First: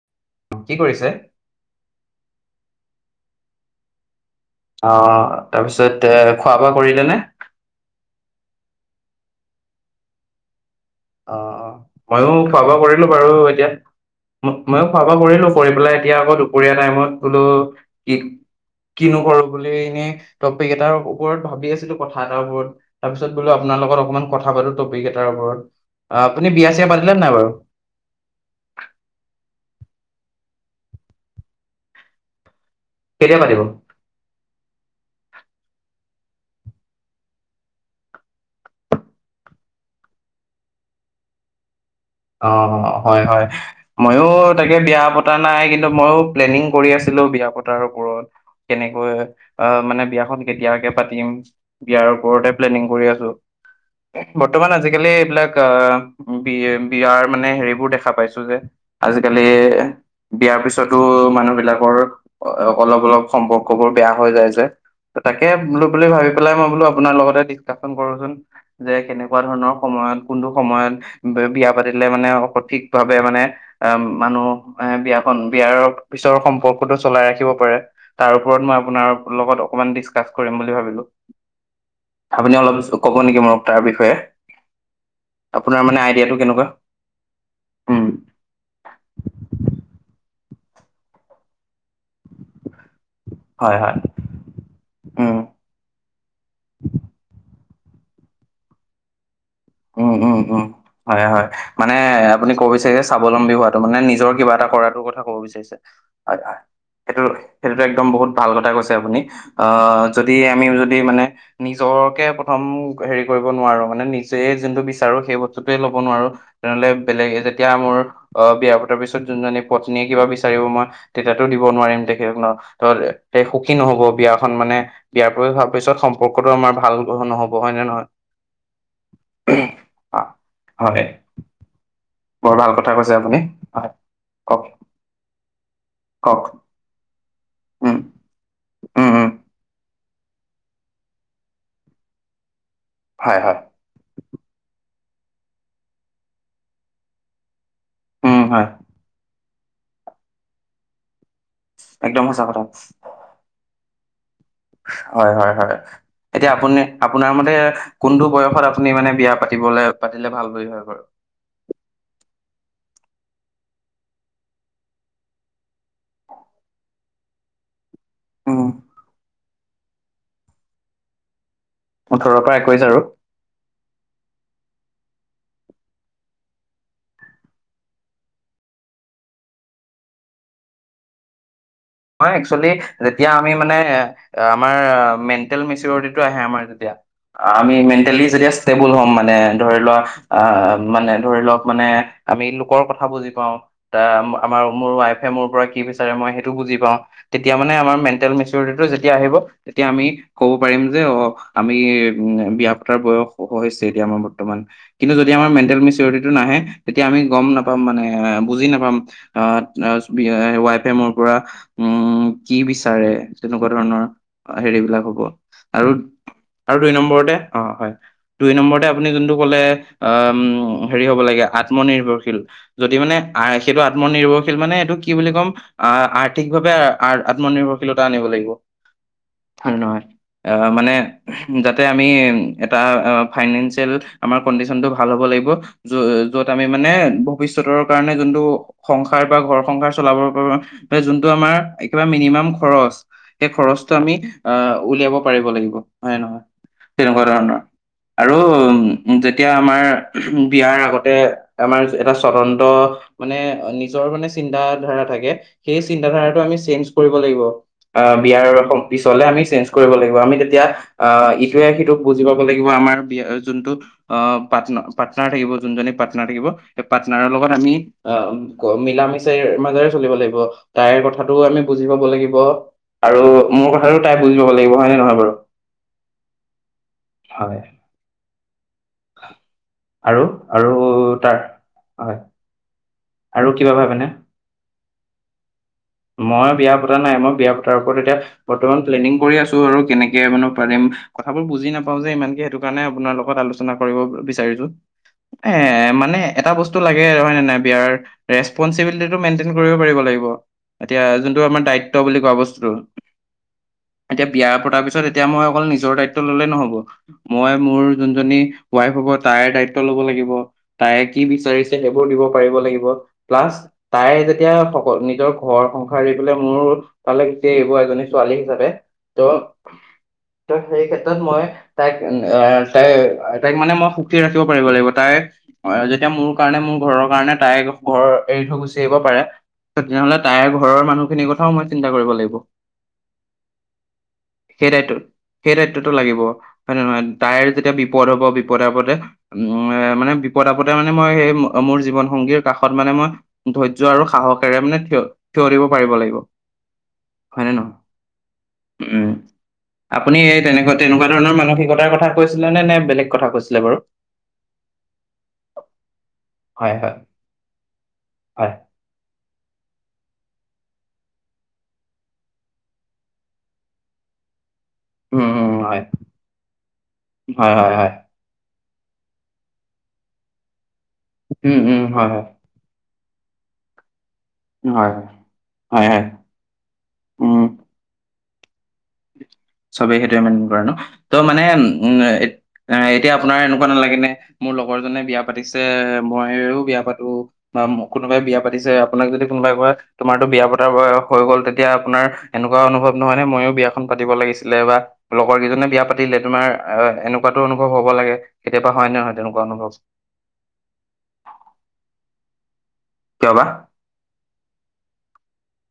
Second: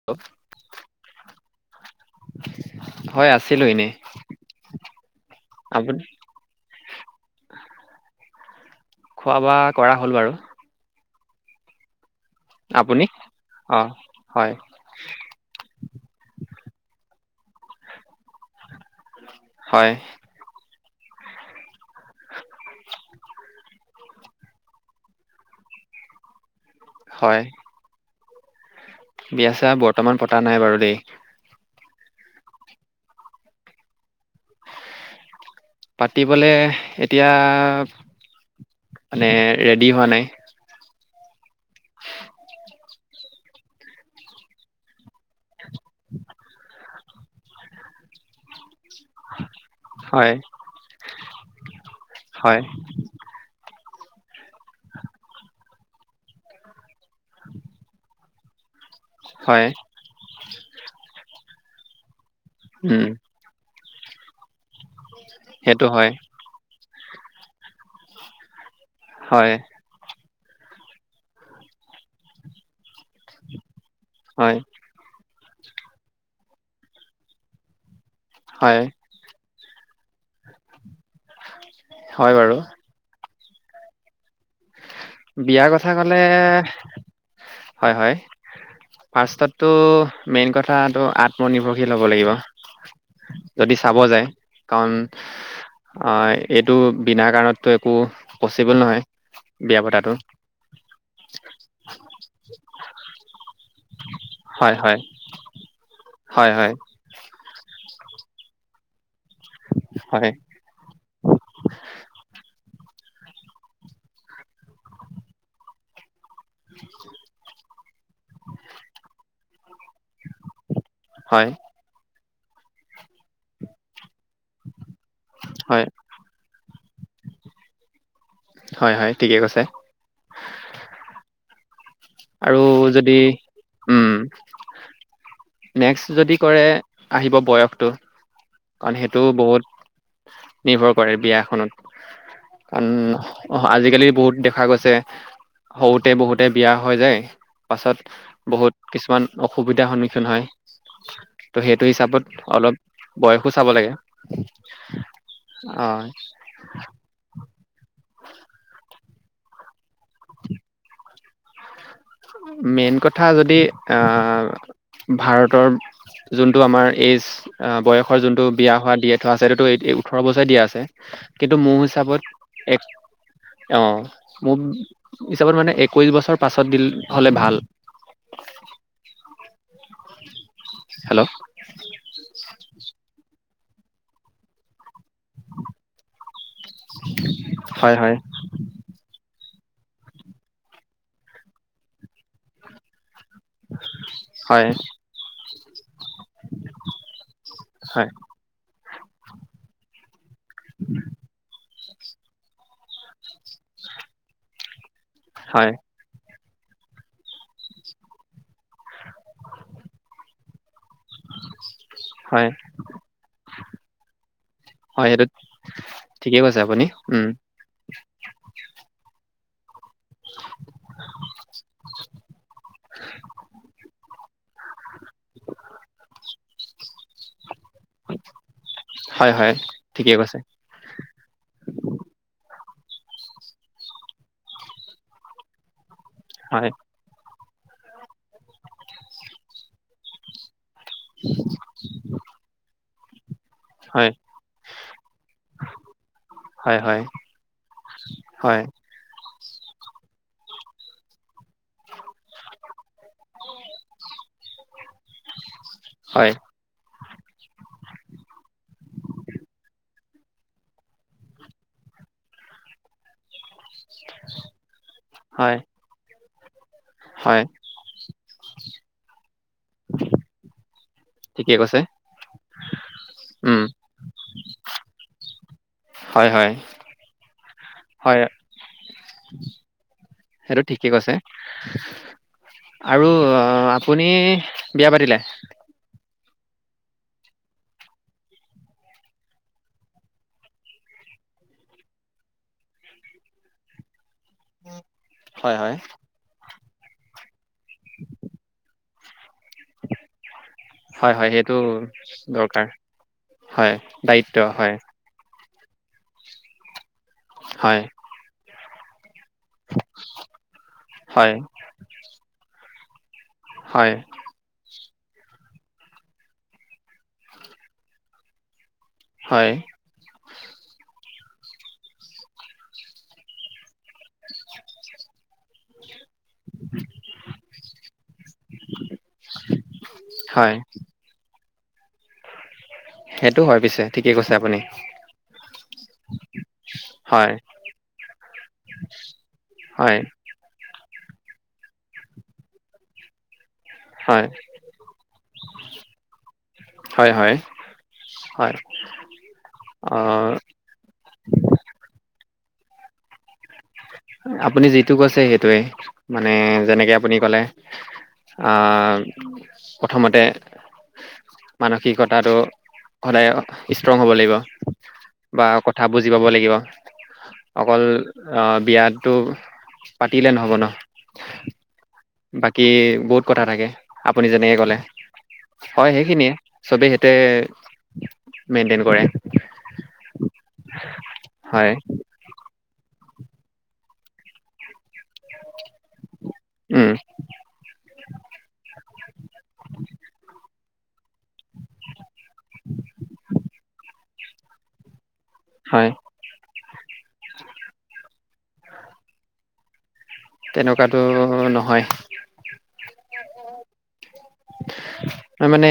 Hello! কি কৰিছে? হয়, আছিলোঁ এনেই। অঁ! আপুনি তাৰপিছতে খোৱা-বোৱা কৰিলে নে? খোৱা-বোৱা কৰা হ'ল বাৰু। অঁ-অঁ! ময়ো খোৱা-বোৱা আপুনি কৰিলোঁ বাৰু এতিয়া। অঁ হয় ম-ময়ো খোৱা-বোৱা কৰিলোঁ কৰি পেলাই এতিয়া আকৌ দুপৰীয়া টাইমত বোলো কি কিনো কৰোঁ বুলি হয় এনেই টপিক এটাৰ ওপৰত ভাবি আছিলোঁ কথা এটাৰ ওপৰত। তাৰপিছত বোলো আপোনাৰ লগত অকমান কথা পাতোঁ টপিক এটাৰ ওপৰত। আপুনি বিয়া-চিয়া পাতিলে নাই বাৰু? বিয়া-চিয়া বৰ্তমান পতা নাই বাৰু দেই। কেতিয়া পাতিব? পাতিবলে এতিয়া মানে ৰেডি হোৱা নাই। অঁ-অঁ! হয়-হয় ময়ো তাকে বিয়া পতা নাই কিন্তু ময়ো প্লেনিং কৰি আছিলোঁ বিয়া পতাৰ ওপৰত। কেনেকৈ অ! মানে হয় বিয়াখন কেতিয়াকে পাতিম, বিয়াৰ ওপৰতে হয় প্লেনিং কৰি আছোঁ। বৰ্তমান আজিকালি এইবিলাক আহ বি এ বিয়াৰ মানে হেৰিবোৰ দেখা পাইছোঁ যে আজিকালি হয় বিয়াৰ পিছতো মানুহ বিলাকৰ উম, অলপ-অলপ সম্পৰ্কবোৰ বেয়া হৈ যায় যে। ত তাকে বোলো সেইটো বুলি হয় ভাবি পেলাই মই বোলো আপোনাৰ লগতে ডিচকাশচন কৰোচোন যে কেনেকুৱা হয় ধৰণৰ সময়ত কোনটো সময়ত বিয়া পাতিলে মানে ভাৱে অ মানুহ হয় এ বিয়াখন বিয়াৰ পিছৰ সম্পৰ্কটো চলাই ৰাখিব পাৰে তাৰ ওপৰত মই হয় আপোনাৰ লগত অকমান ডিচকাছ কৰিম বুলি ভাবো হয় আপুনি বাৰু অ ক'ব নেকি মোক তাৰ বিষয়ে বিয়াৰ আপোনাৰ কথা মানে ক'লে আইডিয়াটো কেনেকুৱা হয় উম, হয় ফাৰ্ষ্টতো মেইন কথাটো আত্মনিৰ্ভৰশীল হ'ব লাগিব হয় যদি হয় চাব যায় কাৰণ উম এইটো বিনা কাৰণতটো একো পচিবল নহয় বিয়া উম পতাটো উম উম হয় হয় মানে আপুনি ক'ব বিচাৰিছে স্বাৱলম্বী হোৱাটো মানে নিজৰ কিবা এটা হয় হয় কৰাটোৰ কথা ক'ব বিচাৰিছে হয় হয় সেইটো সেইটোতো একদম বহুত ভাল কথা কৈছে আপুনি আহ হয় যদি আমিও যদি মানে নিজকে প্ৰথম হেৰি কৰিব নোৱাৰো মানে নিজ যোনটো বিচাৰো সেই বস্তুতয়ে ল'ব নোৱাৰো তেনেহ'লে বেলেগ তেতিয়া মোৰ অ বিয়া পতাৰ পিছত যোন জী পত্নীয়ে কিবা বিচাৰিব মই তেতিয়াতো হয় দিব নোৱাৰিম দে সুখী নহব বিয়াখন মানে বিয়াৰ হোৱাৰ হয় পিছত সম্পৰ্কটো আমাৰ ভাল নহ'ব হয় নে নহয় হয় হয় ঠিকে কৈছে অ হয় বৰ আৰু ভাল কথা কৈছে যদি আপুনি হয় উম কওক নেক্সট যদি কওক কৰে আহিব বয়সতটো উম কাৰণ উম সেইটো উম বহুত নিৰ্ভৰ কৰে বিয়াখনত কাৰণ হয় হয় অ আজিকালি বহুত দেখা গৈছে যে সৰুতে বহুতে বিয়া হৈ যায় পাছত উম হয় বহুত কিছুমান অসুবিধাৰ সন্মুখীন হয় ত' সেইটো একদম হিচাপত সঁচা কথা অলপ বয়সো চাব লাগে হয় হয় হয় এতিয়া আপুনি আপোনাৰ মতে কোনটো বয়সত আপুনি মানে বিয়া পাতিবলে পাতিলে ভাল হয় বাৰু [unintelligible] যদি আহ ভাৰতৰ যোনটো আমাৰ এইজ বয়স যোনটো উম বিয়া হোৱা বয়ক দিয়ে থোৱা আছেটো ওঠৰ বছৰে দিয়া আছে কিন্তু মোৰ হিচাপট ওঠৰৰ পৰা একৈশ এক আৰু অ মোক হিচাপত মানে একৈশ বছৰ পাছত দিলে হ'লে ভাল হেল্ল' হয় একচেলি যেতিয়া আমি মানে আমাৰ হয় হয় [unintelligible] বুল হ'ম মানে ধৰি লোৱা আ মানে ধৰি লওক মানে আমি লোকৰ কথা বুজি আমাৰ হয় মোৰ ৱাইফে মোৰ পৰা কি বিচাৰে মই সেইটো বুজি তেতিয়া মানে আমাৰ হয় মেণ্টেল মেচৰিটো যেতিয়া আহিব তেতিয়া আমি ক'ব পাৰিম যে অ আমি উম বিয়া পতাৰ বয়স হৈছে এতিয়া আমাৰ বৰ্তমান কিন্তু যদি আমাৰ হয় মেণ্টেল মেচিৰিটিটো নাহে তেতিয়া আমি গম নাপাম মানে বুজি নাপাম আহ তাৰ ৱাইফে মোৰ পৰা হয় কি বিচাৰে তেনেকুৱা ধৰণৰ হেৰিবলাক আৰু কি কৈছে আপুনি উম নম্বৰ অ হয় দুই নম্বৰ আপুনি যোনটো কলে উ হেৰি হ'ব লাগে আত্মনিৰ্ভৰশীল যদি মানে সেইটো আত্মনিৰ্ভৰশীল মানে এইটো কি বুলি ক'ম আৰ ভাৱে আত্মনিৰ্ভৰশীলতা আনিব লাগিব হয় নহয়।। অঁ মানে যাতে আমি এটা ফাইনেঞ্চিয়েল আমাৰ কডিচনটো ভাল হ'ব লাগিব। য য'ত আমি হয় মানে ভৱিষ্যতৰ কাৰণে যোনটো সংসাৰ বা ঘৰ সংসাৰ চলাবৰ বাবে যোনটো আমাৰ একেবাৰে মিনিমাম খৰচ। সেই খৰচটো হয় আমি আঁহ উলিয়াব পাৰিব লাগিব হয়ে নহয়। হয় হয় তেনেকুৱা ধৰণৰ, আৰু হয় যেতিয়া আমাৰ বিয়াৰ আগতে আমাৰ এটা স্বতন্ত্ৰ মানে নিজৰ মানে চিন্ত ধাৰা থাকে, সেই চিন্ত হয় ধাৰাটো আমি চেঞ্জ কৰিব লাগিব। অঁ বিয়াৰ পিছলে আমি চেঞ্জ কৰিব লাগিব, আমি তেতিয়া অঁ ইটোৱে সিটোক বুজি পাব লাগিব, আমাৰ বিয়া যোনটো অঁ পাটনা পাৰ্টনাৰ থাকিব হয় যোনজনী পাৰ্টনাৰ থাকিব সেই পাৰ্টনাৰৰ হয় লগত আমি অঁ মিলা মিচাৰ মাজেৰে চলিব লাগিব, তাইৰ কথাটো ঠিকেই আমি কৈছে বুজি পাব লাগিব। আৰু উম মোৰ কথাটো তাই বুজিব লাগিব হয় নে নহয় বাৰু। হয় হয়, হয়। হয় আৰু সেইটো আৰু ঠিকেই কৈছে তাৰ হয়। আৰু কিবা ভাবেনে আপুনি বিয়া পাতিলে? মই বিয়া পতা নাই, মই বিয়া পতাৰ ওপৰত এতিয়া বৰ্তমান প্লেনিং কৰি আছো আৰু, কেনেকে মানে পাৰিম কথাবোৰ বুজি নাপাও যে ইমানকে সেইটো কাৰণে আপোনাৰ লগত আলোচ চনাৰ কৰিব বিচাৰিছো। এ হয় হয় মানে এটা অবস্তু লাগেই হয় নাই বিয়াৰ ৰেচপনিবিলিটটো মেইনটেইন কৰিব পাৰিব লাগিব, এতিয়া হয় হয় যোনটো সেইটো আমাৰ দায়িত্ব বুলি কোৱা দৰকাৰ বস্তুটো। হয় এতিয়া দায়িত্ব বিয়া হয়। পতাৰ পিছত এতিয়া মই অকল নিজৰ দায়িত্ব ললে নহব। মই হয় মোৰ যোনজনী ৱাইফ হ'ব তাইৰ দায়িত্ব ল'ব লাগিব, তাই কি হয় বিচাৰিছে সেইবোৰ দিব পাৰিব লাগিব। প্লাছ হয় তাই যেতিয়া সকল নিজৰ ঘৰ সংসাৰ এৰি পেলাই মোৰ তালৈ গুছি আহিব এজনী ছোৱালী হিচাপে। ত' হয় ত সেই ক্ষেত্ৰত মই তাইক অঁ তাই তাইক মানে মই সুখী ৰাখিব পাৰিব লাগিব, তাই যেতিয়া মোৰ কাৰণে মোৰ ঘৰৰ কাৰণে তাই ঘৰ এৰি থৈ গুচি আহিব পাৰে। তেনেহ'লে তাইৰ হয় ঘৰৰ মানুহখিনি ক থা মই চিন্তা কৰিব লাগিব। সেইটো হয় পিছে, ঠিকে কৈছে আপুনি। সেই দায়িত্ব সেই দায়িত্বটো লাগিব, হয় নে নহয় হয় তাইৰ যেতিয়া বিপদ হব, বিপদ পদ আপদে উম হয় মানে বিপদ আপদেতে মানে মই সেই মোৰ জীৱন সংগীৰ কাষত মানে মই ধৈৰ্য্য আৰু হয় সাহসেৰে মানে থিয় থিয় দিব পাৰিব লাগিব, হয় নে নহয়। হয় উম, আপুনি আহ, এই তেনেকুৱা তেনেকুৱা ধৰণৰ মানসিকতাৰ কৈছিলে নে, নে বেলেগ কৈছিলে বাৰু? আপুনি যিটো কৈছে সেইটোৱে, মানে হয় যেনেকে হয় আপুনি ক'লে হয় অঁ, প্ৰথমতে মানসিকতাটো সদায় ষ্ট্ৰং হ'ব লাগিব। উম বা উম হয় কথা বুজি পাব লাগিব, হয় হয় অকল হয় অঁ, বিয়াটো পাতিলে নহ'ব ন। উম উম হয় হয়। বাকী বহুত কথা থাকে। আপুনি যেনেকে ক'লে হয় হয় সেইখিনিয়ে চবেই সেইটোৱে উম মেইনটেইন কৰে। চবেই সেইটোৱে মেইনটেইন কৰে ন ত' মানে হয় উম এ এ এতিয়া আপোনাৰ এনেকুৱা নালাগে নে মোৰ লগৰ জনে বিয়া পাতিছে। মইও বিয়া উম, পাতো বা কোনোবাই বিয়া পাতিছে আপোনাক যদি কোনোবাই কয় তোমাৰতো বিয়া পতা বয়স হৈ গ'ল তেতিয়া আপোনাৰ এনেকুৱা অনুভৱ নহয় নে ময়ো বিয়া খন পাতিব লাগিছিলে বা লগৰ কিজনে বিয়া হয় পাতিলে তোমাৰ এ এনেকুৱাতো অনুভৱ হ'ব লাগে কেতিয়াবা হয় নহয় তেনেকুৱা অনুভৱ। তেনেকুৱাটো নহয় কিয় বা। তাৰমানে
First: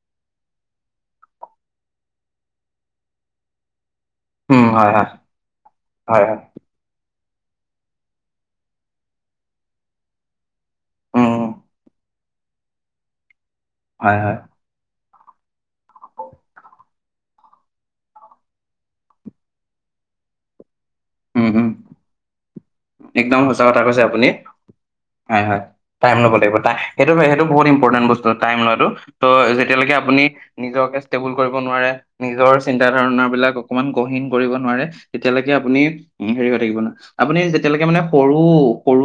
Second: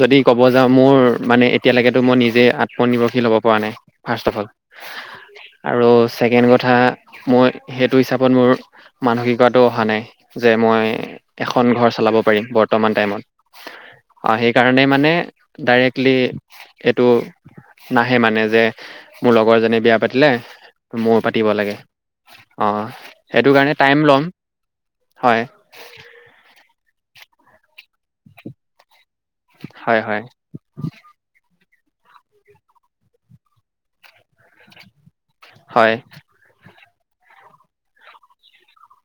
যদি ক'ব যাওঁ মোৰ মানে এতিয়ালৈকেতো মই নিজে আত্মনিৰ্ভৰশীল হব পৰা নাই। ফাৰ্ষ্ট অফ অল উম হয় হয় আৰু হয় হয় ছেকেণ্ড কথা মই সেইটো হিচাপত মোৰ মানসিকতাটো অহা নাই যে মই উম উম, এখন ঘৰ চলাব পাৰিম বৰ্তমান টাইমত হয় হয় আৰু সেই কাৰনে মানে ডাইৰেক্টলি এইটো নাহে মানে যে মোৰ লগৰজনী বিয়া পাতিলে মও পাতিব উম উম লাগে অ। একদম সেইটো সঁচা কাৰণে কথা টাইম কৈছে ল'ম আপুনি হয় হয় টাইম লব লাগিব টাই সেইটো সেইটো বহুত ইম্পৰ্টেণ্ট বস্তু টাইম লোৱাটো ত' যে এতিয়ালৈকে হয় হয় আপুনি নিজকে ষ্টেবুল কৰিব নোৱাৰে নিজৰ চিন্তা ধাৰণা বিলাক অকনমান গহীন কৰিব নোৱাৰে। তেতিয়ালৈকে আপুনি হয় হেৰি হৈ থাকিব নোৱাৰে আপুনি যে যেতিয়ালেকে মানে সৰু সৰু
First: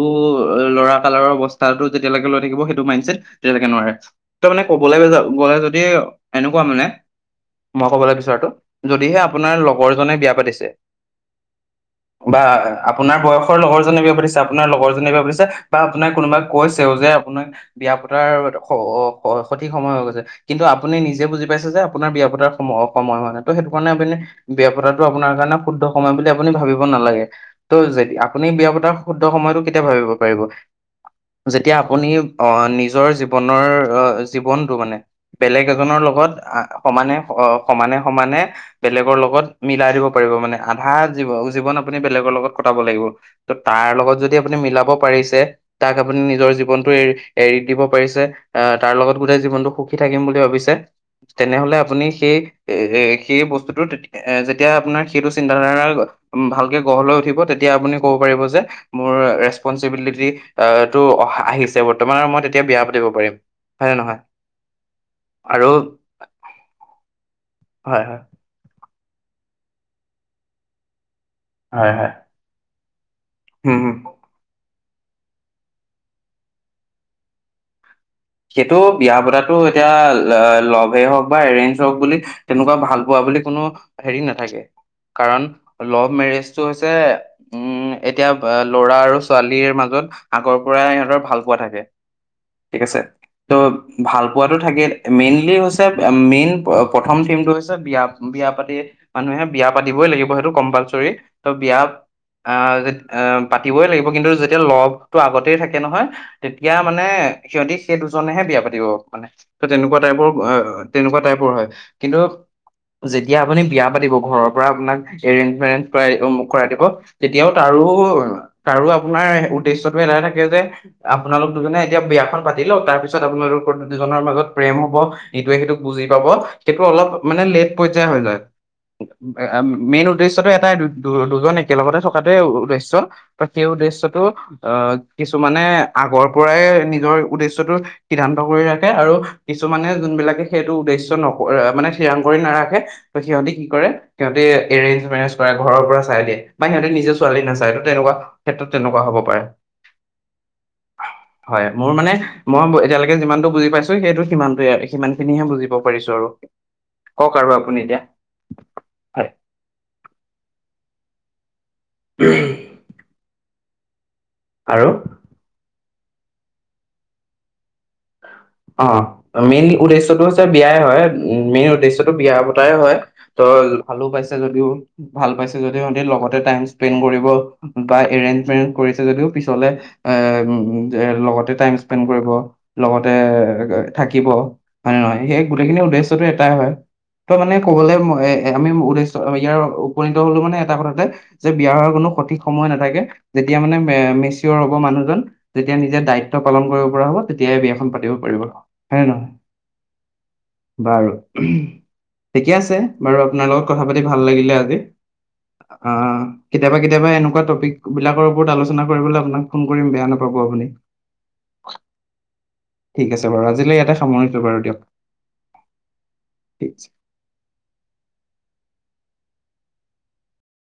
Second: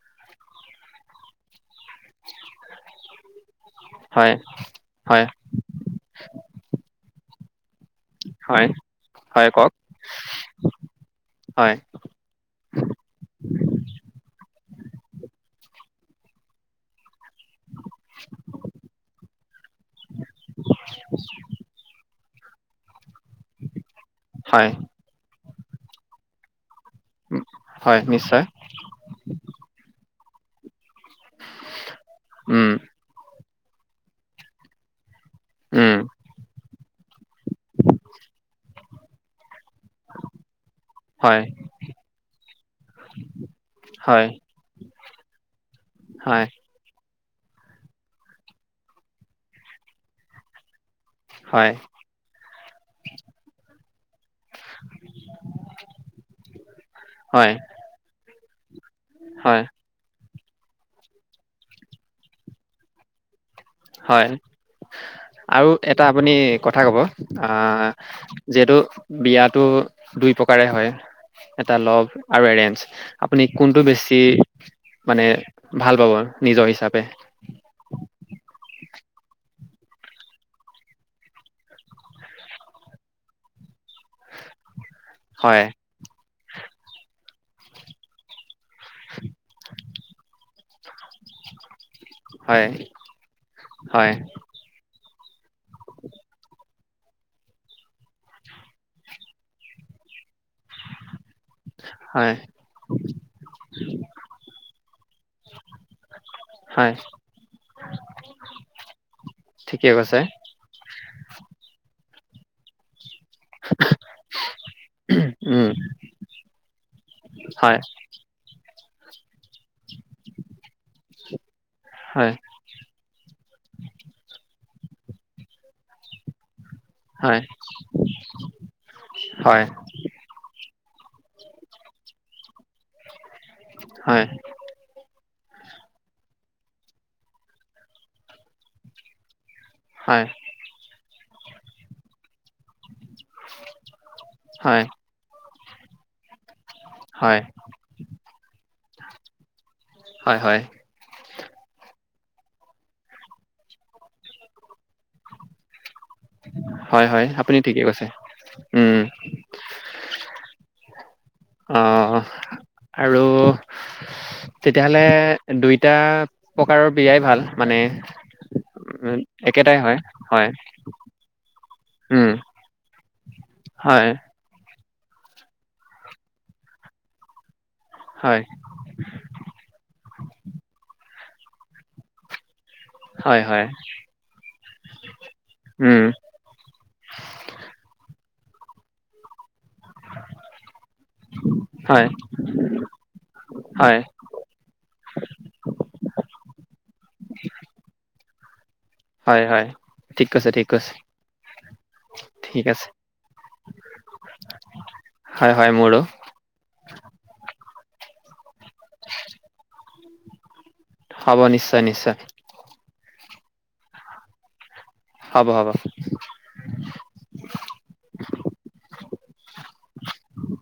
ল'ৰা কালাৰৰ অৱস্থাটো যেতিয়ালেকে লৈ থাকিব সেইটো মাইণ্ডছেট তেতিয়ালেকে নোৱাৰে হয় ত' মানে কবলে হয় গ গলে যদি এনেকুৱা মানে মই ক'বলে বিচৰাটো হয় যদিহে হয় আপোনাৰ কওক লগৰজনে বিয়া পাতিছে হয় বা আপোনাৰ বয়স লগৰজনে বিয়া পাতিছে আপোনাৰ লগৰজনে বিয়া পাতিছে বা আপোনাক কোনোবাই কৈছেও যে আপোনাৰ বিয়া পতাৰ স স সঠিক সময় হৈ গৈছে। কিন্তু আপুনি নিজে বুজি পাইছে যে আপোনাৰ বিয়া পতাৰ সময় অ সময় হোৱা নাই ত সেইটো কাৰণে আপুনি হয় বিয়া পতাটো আপোনাৰ কাৰণে শুদ্ধ সময় বুলি আপুনি ভাবিব নালাগে ত' হয় যে আপ নিশ্চয় বিয়া পতাৰ শুদ্ধ সময়টো কেতিয়া ভাৱিব পাৰিব যেতিয়া আপুনি অ উম নিজৰ জীৱ ৱনৰ জীৱনটো মানে বেলেগ উম এজনৰ লগত আ সমানে অ সমানে সমানে বেলেগৰ লগত মিলাই দিব পাৰিব মানে। আধা জীৱ হয়, জীৱন আপুনি বেলেগৰ লগত কটাব লাগিব। ত' তাৰ লগত হয়, যদি আপুনি মিলাব পাৰিছে তাক আপুনি হয়, নিজৰ জীৱনটো এৰি এৰি দিব পাৰিছে আহ তাৰ লগত গোটেই জীৱনটো সুখী থাকিম বুলি ভাবিছে হয়, তেনেহলে আপুনি সেই এ এ সেই বস্তুটো তে যে যেতিয়া আপোনাৰ সেইটো চিন্তা ধাৰা ভালকে গঢ় লৈ উঠিব হয়, তেতিয়া আপুনি কব পাৰিব যে মোৰ হয়, ৰেচপনচিবিলিটি এটো অহ আহিছে বৰ্তমান মই তেতিয়া বিয়া পাতিব পাৰিম। নে নহয় হয় আৰু এটা আপুনি কথা কব আহ হয় হয় যিহেতু বিয়াটো দুই প্ৰকাৰে হয়। এটা হয় লভ হয় আৰু এৰেঞ্জ আপুনি হম কোনটো হম বেছি মানে ভাল পাব নিজৰ হিচাপে সেইটো বিয়া পতাটো এতিয়া, ল লভেই হওঁক বা এৰেঞ্জ হওক বুলি, তেনেকুৱা ভাল পোৱা বুলি, কোনো হেৰি নাথাকে। কাৰণ, হয়, লভ মেৰেজটো হৈছে, উম, এতিয়া ল'ৰা আৰু ছোৱালীৰ মাজত আগৰ পৰা সিহঁতৰ ভাল পোৱা থাকে। হয়। ঠিক আছে। ত' হয়, ভাল পোৱাটো থাকে। মেইনলি হৈছে, মেইন প্ৰথম থিমটো হৈছে বিয়া বিয়া পাতি। মানুহে বিয়া পাতিবই লাগিব সেইটো কম্পালচৰি, ত বিয়া হয়, আহ য এ পাতিবই লাগিব। কিন্তু যেতিয়া লভ টো আগতেই থাকে নহয়। তেতিয়া হয়, মানে সিহঁতি, সেই দুজনেহে বিয়া পাতিব মানে, ত ঠিকে তেনেকুৱা কৈছে। টাইপৰ তেনেকুৱা টাইপৰ হয়। কিন্তু যেতিয়া আপুনি বিয়া পাতিব ঘৰৰ পৰা আপোনাক এৰেঞ্জ উম, মেৰেঞ্জ কৰাই অমুক কৰাই দিব। তেতিয়াও হয়, তাৰো, তাৰো আপোনাৰ উদ্দেশ্যতো এটাই থাকে যে, আপোনালোক দুজনে এতিয়া হয়, বিয়াখন পাতি লওক, তাৰ পিছত আপোনালোকৰ দুজনৰ মাজত প্ৰেম হব ইটোৱে সিটোক বুজি পাব। সেইটো অলপ হয়, মানে লেট পৰ্যায়ৰ হৈ যায়। হয়, মেইন উদ্দেশ্যটো এটাই, দুজন একেলগতে থকাটোৱে উদ্দেশ্য। ত সেই উদ্দেশ্যটো, হয়, আহ, কিছুমানে আগৰ পৰাই নিজৰ উদ্দেশ্যটো সিদ্ধান্ত কৰি ৰাখে। আৰু কিছুমানে হয়, যোনবিলাকে সেইটো উদ্দেশ্য নক মানে থিৰাং কৰি নাৰাখে, ত সিহঁতে কি কৰে সিহঁতে হয়, হয়, এৰেঞ্জ মেৰেজ কৰে। ঘৰৰ পৰা চাই দিয়ে বা সিহঁতে নি -জে হয়, ছোৱালী নাচায়। ত তেনেকুৱা ক্ষেত্ৰত তেনেকুৱা হ'ব পাৰে। হয়, হয়। মোৰ মানে, মই এতিয়ালৈকে যিমানটো বুজি পাইছো, সেইটো সিমানটোৱে সিমান খিনিহে বুজিব পাৰিছো আৰু। হয় হয়। কওক আৰু আপুনি ঠিকে এতিয়া কৈছে উম। হয় অঁহ আৰু আৰু তেতিয়াহ'লে, দুইটা প্ৰকাৰৰ বিয়াই ভাল মানে। অহ। উম মেইন একেটাই হয় উদ্দেশ্যটো হৈছে, হয় বিয়াই হয় উ মেইন উদ্দেশ্যটো উম বিয়া পতাই হয়। ত ভালো হয় পাইছে। যদিও ভাল পাইছে, যদি সিহতে লগতে টাইম স্পেন্ড কৰিব বা হয় এৰেঞ্জমেৰিজ কৰিছে যদিও পিছলে, এ লগতে টাইম স্পেন্ড কৰিব। লগতে হয় হয় থাকিব হয়নে নহয়। সেই গোটেইখিনি উম উদ্দেশ্যটো, একেতাই হয় ত মানে ক'বলৈ আমি উদ্দেশ্য ইয়াৰ উপনীত হলো মানে এটা কথাতে, যে বিয়া হোৱাৰ হয় কোনো সঠিক সময় নাথাকে। যেতিয়া মানে হয় মেচ- -অৰ হ'ব মানুহজন যেতিয়া নিজে দায়িত্ব পালন কৰিব পৰা হ'ব, তেতিয়াই বিয়াখন পাতিব পাৰিব। হয়নে নহয়? হয় হয়। ঠিক কৈছে ঠিক। কৈছে বাৰু। ঠিকে আছে বাৰু আপোনাৰ লগত কথা পাতি ভাল লাগিলে আজি। হয় হয় মোৰো। আহ কেতিয়াবা কেতিয়াবা এনেকুৱা টপিক বিলাকৰ ওপৰত আলোচনা কৰিবলৈ আপোনাক ফোন কৰিম বেয়া নাপাব আপুনি। হ'ব, নিশ্চয় নিশ্চয়। ঠিক আছে বাৰু, আজিলৈ ইয়াতে সামৰিছো বাৰু দিয়ক। হ'ব হ'ব। ঠিক আছে।